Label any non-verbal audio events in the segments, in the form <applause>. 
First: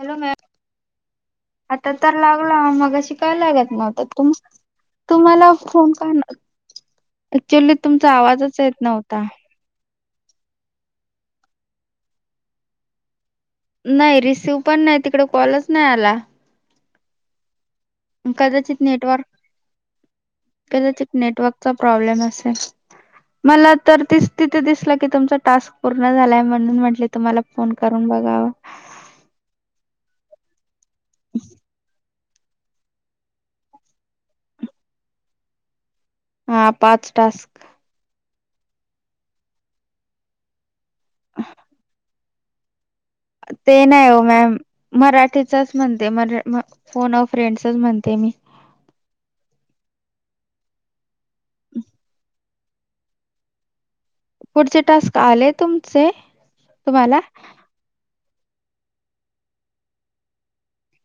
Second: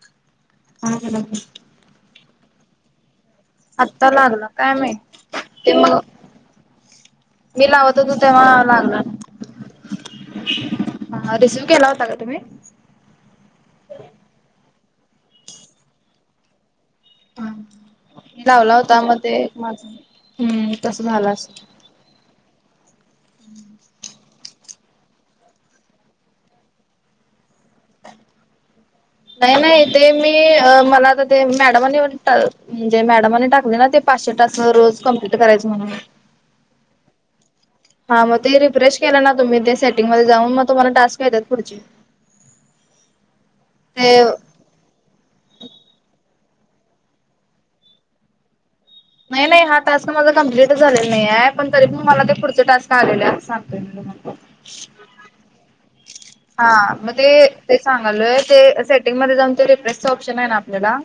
Hello ma'am हम्म आता तर लावला मघाशी का लागत आत्ता लागला काय <unintelligible> माहित तुम्हाला ते फोन मग करणार मी क्चुअली लावत तुमचा होतो आवाजच तेव्हा येत लागला नव्हता हा रिसिव केला होता का तुम्ही नाही रिसीव पण नाही तिकडे कॉलच नाही आला ह लावला कदाचित होता मग नेटवर्क ते माझ हम्म तस झालं अस प्रब्लेम असे मला तर त तिथे दिसलं की तुमचा टास्क पूर्ण झालाय म्हणून म्हटले तुम्हाला फोन करून बघावा नाही नाही ते मी मला आ ते मॅडमनी म्हटतात म्हणजे मॅडमने टाकले ना ते पाचशेासं रोज कं्प्लीट करायचं म्हण हा पाच टास्क हा मग ते रिफ्रेश केलं ना तुम्ही ते सेटिंग मध्ये जाऊन मग तुम्हाला टास्क येतात पुढचे ते नाही हो मॅम मराठीचाच म्हणते मरा फोन फ्रेंडसच म्हणते मी नाही नाही हा टास्क माझा कंप्लीट झालेला नाही आहे पण तरी प मला ते पुढचे टास्क झालेल्या सांगते मी तुम्हाला पुढचे टास्क आले तुमचे हा मग तुम्हाला. ते ते सांगालय ते सेटिंग मध्ये जाऊन ते रिफ्रेसच ऑप्शन आहे ना आपल्याला.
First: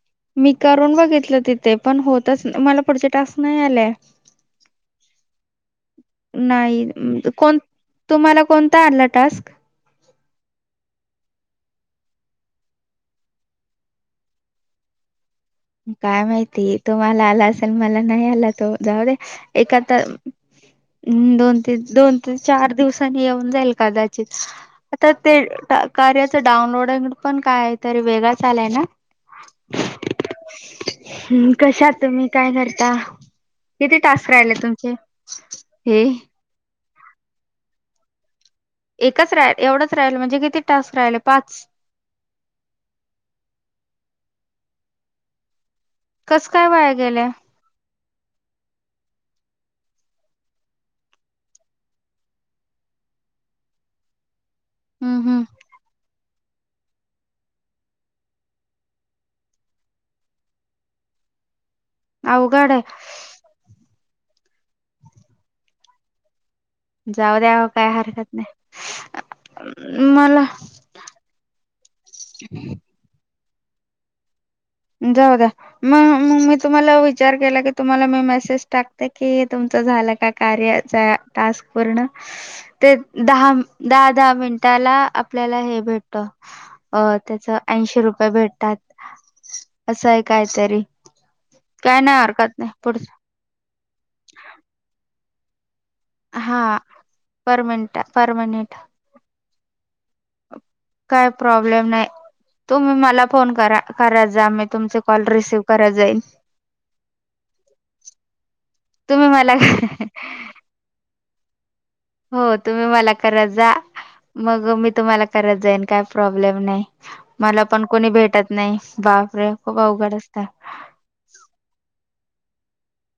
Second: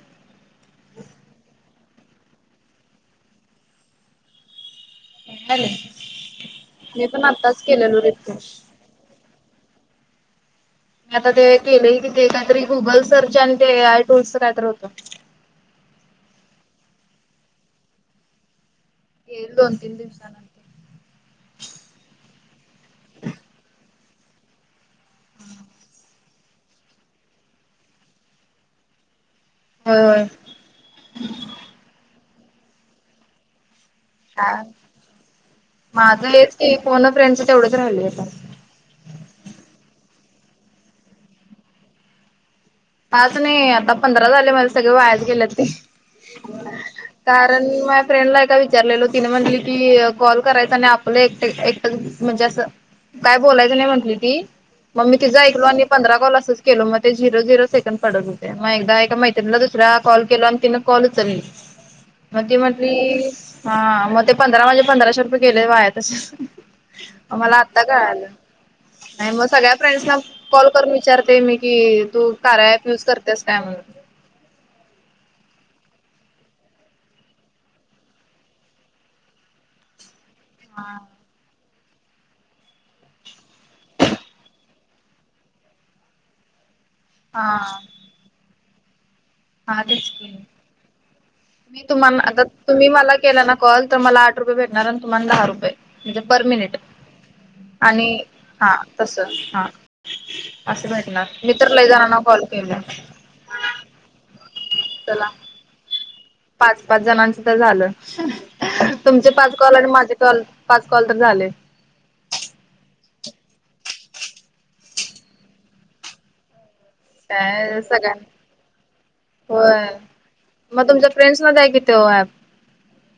मी करून बघितलं तिथे पण होतच मला पुढचे टास्क नाही आलेय. <inaudible> मी नाही पण कोण आत्ताच केलेलो तुम्हाला रिफ्रेश. कोणता आला टास्क? मी आता ते केले कि ते काहीतरी गुगल सर्च आणि ते आय टूल्सच कायतरी होतं. काय माहिती तो मला आला असेल मला नाही आला तो जाऊ दे. येईल एक दोन तीन आता. दिवसानंतर हम् दोन ते दोन ते चार दिवसांनी येऊन जाईल कदाचित. आता ते कार्याचं डाउनलोडिंग पण काय तरी वेगळाच आलाय ना. होय होय. हम् कशा आहात तुम्ही काय करता. किती टास्क राहिले काय तुमचे हे. ते फोन अ फ्रेंडच तेवढंच राहिलेता. एकच राहि एवढंच राहिलं म्हणजे किती टास्क राहिले पाच. पाच नाही आता पंधरा झाले माझं सगळे वायाच गेले ते. कसं काय वाया गेले. कारण माया फ्रेंडला एका विचारलेलो तिने म्हणली की कॉल करायचा आणि आपलं एकटं एकटं म्हणजे असं. काय बोलायचं नाही म्हटली ती मग मी हम्म तिचं हम् ऐकलो आणि पंधरा कॉल असंच केल मग ते झिरो झरो. सेकंद पडत होते मग एकदा एका मैत्रीणीला दुसऱ्या कॉल केला आणि तिनं कॉल उचलली. मग ती अवघड आहे म्हटली हा मग ते पंधरा म्हणजे पंधराशे रुपये गेले वाया तसेच. जाऊ मला द्या हो आत्ता काय हरकत काळालं. आणि मग सगळ्या नाही फ्रेंड्सना मला कॉल करून विचारते मी की तू कार्या ॲप. यूज करतेस काय म्हणून. जाऊ द्या. मग मग मी तुम्हाला विचार केला की तुम्हाला मी मेसेज टाकते की तुमच झालं का. हा कार्याचा. टास्क पूर्ण ते दहा दहा दहा मिनिटाला आपल्याला हे भेट. अ त्याच हा ऐंशी रुपये भेटतात. हा असं आहे काहीतरी <inaudible> म काय तुम्हा नाही आता हरकत नाही तुम्ही पुढ मला. केला ना कॉल तर मला आठ रुपेटणार आणि तुम्हाला दहा रुपये. म्हणजे पर हा मिनिट पर मिनिट आणि पर मिनिट हा तस हा. असं काय भेटणार प्रॉब्लेम मित्रलाही नाही जाणना कॉल केल. तुम्ही मला फोन करा कराय जा म तुमचा कॉल रिसिव्ह करात जाईल. पाच-पाच जणांचं तर झालं तुम्ही तुमचे मला पाच कॉल आणि माझे कॉल. पाच कॉल तर झाले. हो तुम्ही मला करत जा मग मी तुम्हाला करत जाईन काय प्रॉब्लेम नाही. मला काय पण कोणी सगळ्यांना भेटत नाही बापरे खूप होय अवघड असतात. मग तुमच्या फ्रेंड्स मध्ये आहे किथो ऍप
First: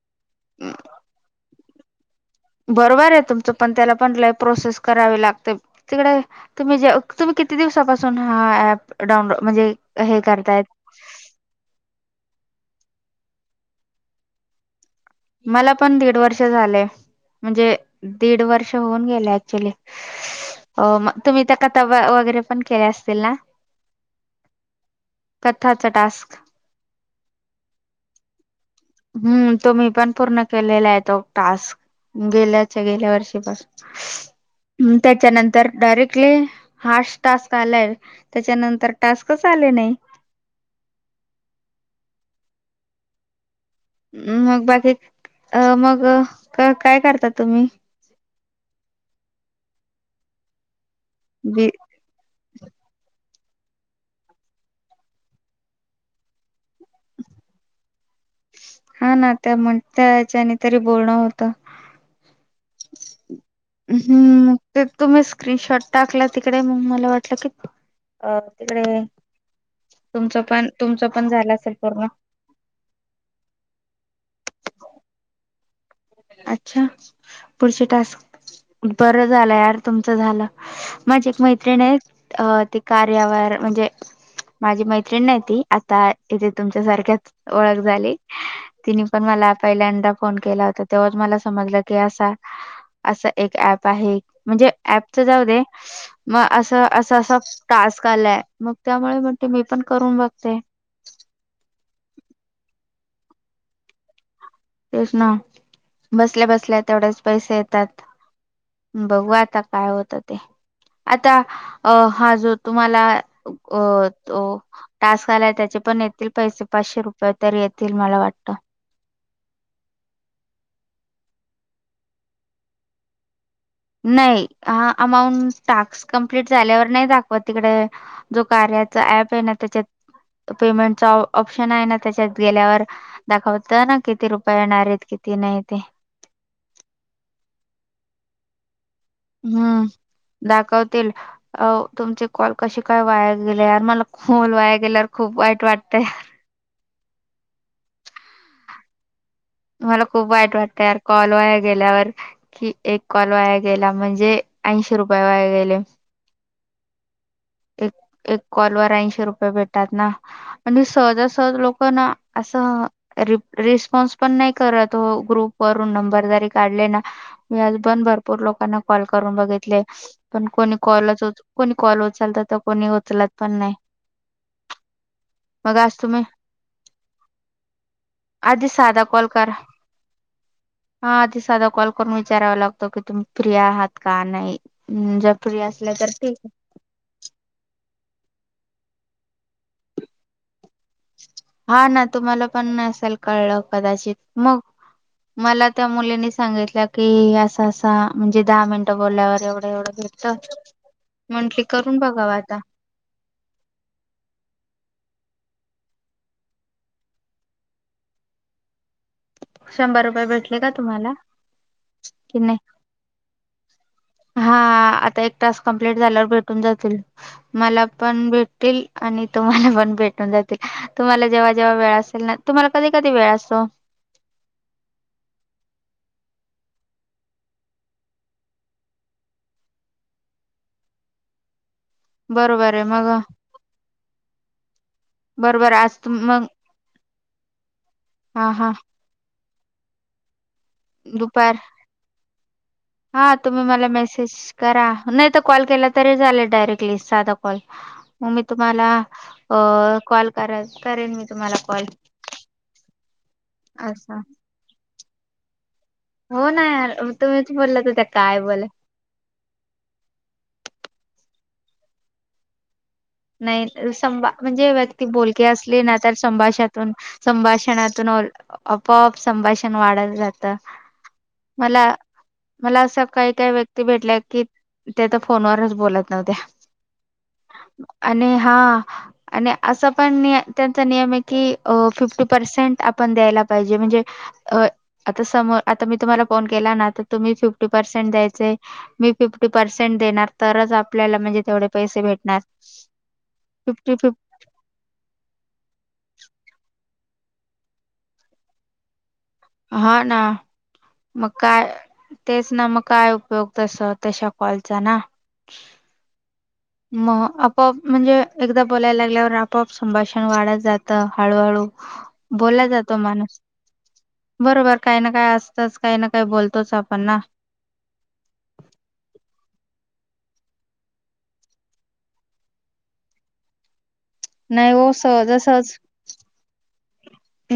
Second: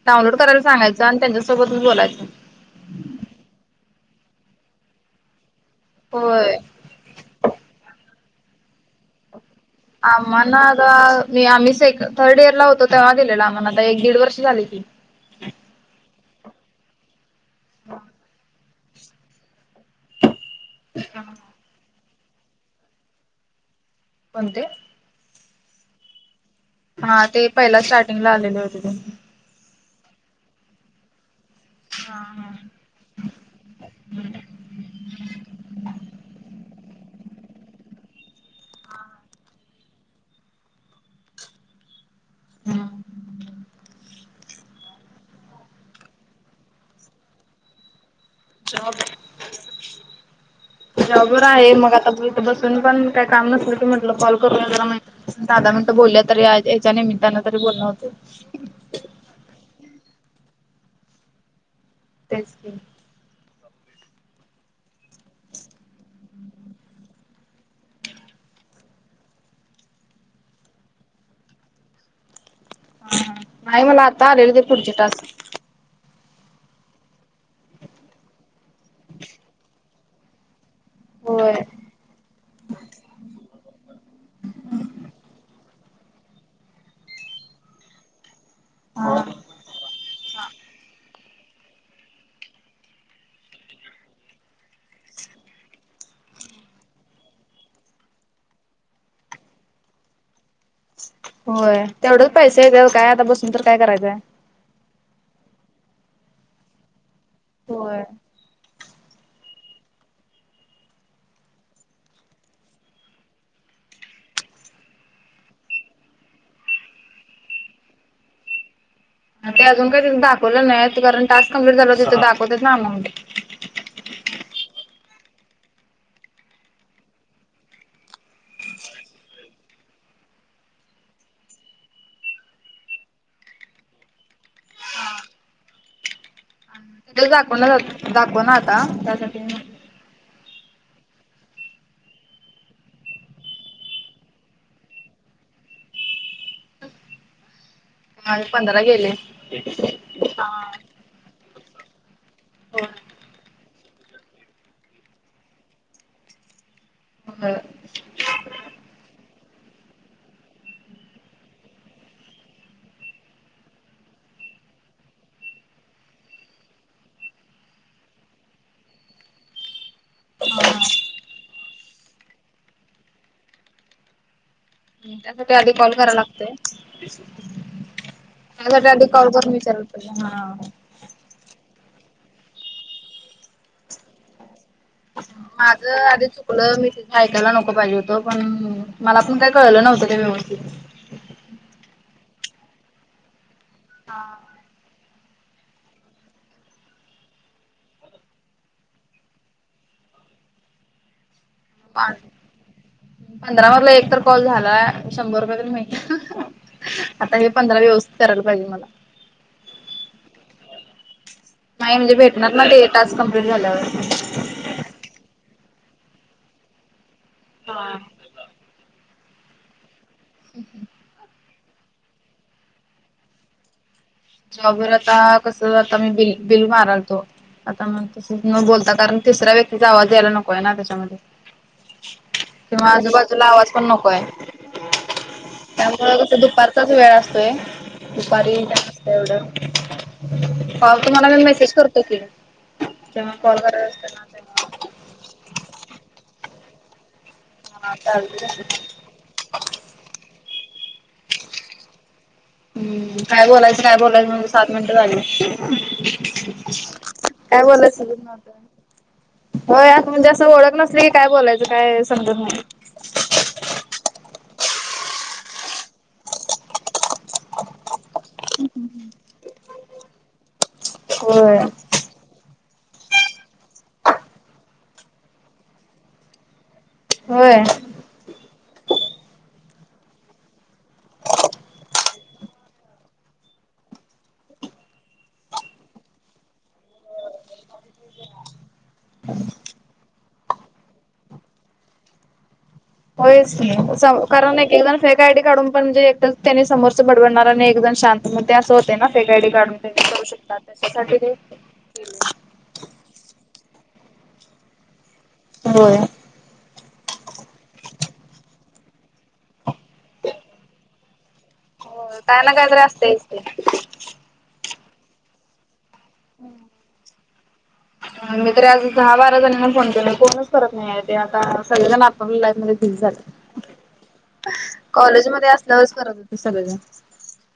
डाऊनलोड करायला सांगायचा आणि त्यांच्यासोबत बोलायचं. बरोबर आहे तुमचं पण त्याला पण लय प्रोसेस करावी लागते तिकडे होय तुम्ही जे. तुम्ही किती दिवसापासून हा ऍप डाऊनलोड म्हणजे. हे आम्हाला ना करतायत आता मी आम्ही सेक थर्ड इयर ला होतो तेव्हा गेलेला आम्हाला आता एक दीड वर्ष झाली की. मला पण दीड वर्ष झालंय. म्हणजे दीड वर्ष होऊन गेले ऍक्च्युली. हो मग तुम्ही त्या का तवा वगैरे पण केले असतील ना. कोणते. कथाचा टास्क. हा ते पहिला स्टार्टिंग ला आलेले होते ते. हम्म तुम्ही पण पूर्ण केलेला आहे तो टास्क. हा गेल्याच्या गेल्या वर्षीपासून. त्याच्यानंतर डायरेक्टली हार्श टास्क आलाय. त्याच्यानंतर टास्कच आले नाही. हम्म. मग बाकी अ मग काय करता तुम्ही. जॉब जॉबर बी आहे मग आता त बसून पण काय काम नसलं क म्हट कॉल करूया जला माहिती दहा दहा मिनटं बोलल्या तरी याच्या निमित्तानं तरी बोलणं होत. हा ना त्या म्हण त्या हच्यानी तरी बोलणं होतं. तेच की. हम्म मग ते तुम्ही स्क्रीनशॉट टाकला तिकडे मग मला वाटलं की अ तिकडे तुमच पण तुमचं पण झालं असेल पूर्ण ह नाही मला आता आलेली ते पुढचे टास्क. अच्छा पुढचे टास्क बरं झालं यार तुमचं झालं. माझी एक होय. मैत्रिण आहे अ ते कार्यावर म्हणजे माझी मैत्रिणी नाही ती आता इथे तुमच्या सारख्याच ओळख झाली तिने हा पण मला पहिल्यांदा फोन केला होता तेव्हाच मला समजलं की असा असं एक ऍप आहे म्हणजे ऍपच जाऊ दे मग असं अस असा टास्क आलाय मग त्यामुळे म्हणते मी पण करून बघते. होय तेवढंच पैसे आहे त्या काय आता बसून तर काय करायचंय. तेच ना बसल्या बसल्या तेवढेच पैसे येतात. होय बघू आता काय होतं ते आता अ हा जो तुम्हाला अ तो. टास्क आलाय त्याचे पण येतील पैसे पाचशे रुपये तरी येतील मला वाटत. ते अजून काहीथं दाखवलं नाही कारण टाक कंप्लीट झाला तिथं दाखवत ना अमाऊंट. नाही अमाऊंट टास्क कंप्लीट झाल्यावर नाही दाखवात तिकडे जो कार्याचा ऍप आहे ना त्याच्यात पेमेंटचा ऑप्शन आहे ना त्याच्यात गेल्यावर दाखवत ना किती रुपये येणार आहेत किती नाही ते. नंतर दाखवला दाखव ना आता हम्म दाखवतील. अ तुमचे कॉल कसे काय वाया गेले मला वाया गेल्यावर खूप वाईट वाटत यार. माझे पंधरा गेले. मला खूप हा वाईट वाटतंय यार कॉल वाया गेल्यावर कि एक कॉल वाया गेला म्हणजे ऐंशी रुपये वाया गेले. होय एक एक कॉलवर ऐंशी रुपये भेटतात ना आणि सहजासहज लोकांना असं रिस्पॉन्स पण नाही करत ओ ग्रुप वरून नंबर जरी काढले ना मी आज पण भरपूर लोकांना कॉल करून बघितले. पण कोणी कॉलच कोणी कॉल उचलत तर कोणी उचलत पण नाही. त्यासाठी आधी मग कॉल आज करा तुम्ही लागते त्यासाठी आधी कॉल करून विचारायला पाहिजे हा हा आधी साधा कॉल करून विचारावा लागतो की तुम्ही प्रि आहात का नाही. हम्म, जर फ्री असल्या माझं तर आधी ठीक आहे. चुकलं मि ऐकायला नको पाहिजे होतं पण मला आपण काय कळलं नव्हतं काय व्यवस्थित. हा ना तुम्हाला पण नसेल कळलं कदाचित मग हा मला त्या मुलीनी सांगितल्या की असं असा म्हणजे दहा मिनटं बोलल्यावर एवढं एवढं भेटत. म्हंटली करून बघाव आता पंधरा मधला एक तर कॉल झालाय शंभर रुपये तरी मिळतील. आता हे पंधरा व्यवस्थित करायला पाहिजे मला शंभर रुपये भेटले का तुम्हाला नाही म्हणजे कि भेटणार नाही ना ते टास्क कम्प्लीट झाल्यावर हा आता एक तास कम्प्लीट झाल्यावर भेटून जातील मला हा पण भेट तील आणि तुम्हाला पण भेटून जातील. तुम्हाला जेव्हा जेव्हा वेळ असेल ना तुम्हाला कधी कधीे वेळ असतो. जॉब वर आता कस आता मी बिल बिल मारालतो आता मग तस न बोलता कारण तिसऱ्या व्यक्तीचा आवाज द्यायला नकोय ना त्याच्यामध्ये बरोबर आहे तुम्हा मग आजुबाजुला आवाज पण नकोय. बरोबरं आज मग आताच वेळ असतोय हा दुपारी काही हा नसतं एवढं कॉल तुम्हाला मी दुपार मेसेज करतो की जेव्हा हा कॉल तुम्ही वर मला असताना मेसेज करा नाही तर कॉल केला तरी चालेल डायरेक्टली साधा कॉल हा मग मी चालतंय. तुम्हाला अ कॉल करा करेन मी तुम्हाला कॉल हम्म काय बोलायचं काय असं बोलायचं म्हणून सात मिनटं झाली. हो ना यार तुम्हीच काय बोलत बोलायचं होत्या समजत काय नव्हतं. बोलायच होय आ म्हणजे असं ओळख नसली की काय बोलायचं काय समजत नाही. नाही संभा म्हणजे व्यक्ती बोलकीे असली ना तर संभाषातून संभाषणातून आपोआप संभाषण वाढायला जातं. होय मला मला अशा काही काही व्यक्ती भेटल्या येत की त्या तर फोनवरच बोलत नव्हत्या. होय. आणि हा आणि असा पण त्यांचा नियम आहे की अ फिफ्टी पर्सेंट आपण द्यायला पाहिजे म्हणजे आता समोर आता मी तुम्हाला फोन केला ना तर तुम्ही फिफ्टी पर्सेंट द्यायचे मी फिफ्टी पर्सेंट देणार तरच आपल्याला म्हणजे तेवढे पैसे भेटणार. होय नी फिफ्टी फिफ जाऊ. कारण एक एक जण फेक आयडी काढून पण म्हणजे त्यानी समोरचं बडबडणारा आणि एक जण शांत मग ते असं होतय ना फेक आयडी काढून तेन हा ना करु शकतात त्याच्यासाठी मग ते केले. काय तेच ना मग काय उपयोग तस तशा कॉलचा ना हो मग आपोआप म्हणजे एकदा बोलायला लागल्यावर आपोआप संभाषण वाढत जातं हळूहळू हो काय ना बोलला काजरा जातो असत इ माणूस बरोबर काही ना काही असतंच काही ना काही बोलतोच आपण ना मी त आज दहा बारा जणांना फोन केला कोणच करत नाही ते आता सगळेजण आपापल्या लाईफ मध्ये क झाले <inaudible> नाही हो कॉलेज मध्ये सहजासहज असल्यावरच करत होते सगळेजण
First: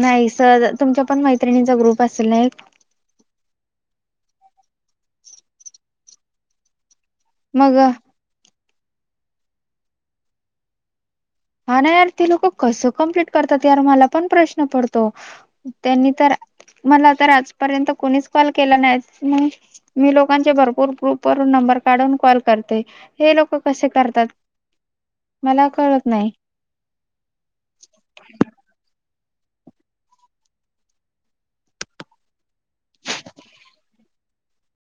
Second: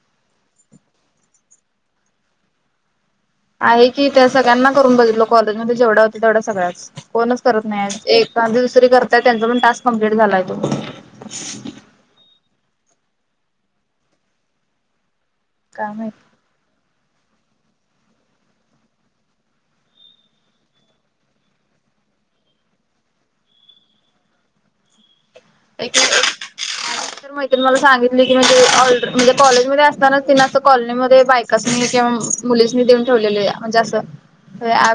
नाही सर तुमच्या पण मैत्रिणीचा ग्रुप असेल ना एक आहे की त्या सगळ्यांना करून बघितलो कॉलेजमध्येध्ये जेवढा होते तेवढा सगळ्याच कोणच करत मग नाही एक धी दुसरी करताय त्यांचा पण टास्क कंप्लीट झालाय तो हा नाही यार ते लोक कसं कम्प्लीट करतात यार मला पण प्रश्न पडतो काय त्यांनी माहित. तर मला तर आजपर्यंत कोणीच कॉल केला नाहीण मी लोकांचे भरपूर ग्रुप वून नंबर काढून कॉल करते हे लोक कसे करतात मला एक कळत एक नाही. तर मैत्रीण मला सांगितली की म्हणजे म्हणजे कॉलेज मध्ये असतानाच तिन असं कॉलनी मध्ये बायकासनी किंवा मुलीसनी देऊन ठेवलेले म्हणजे असं होय.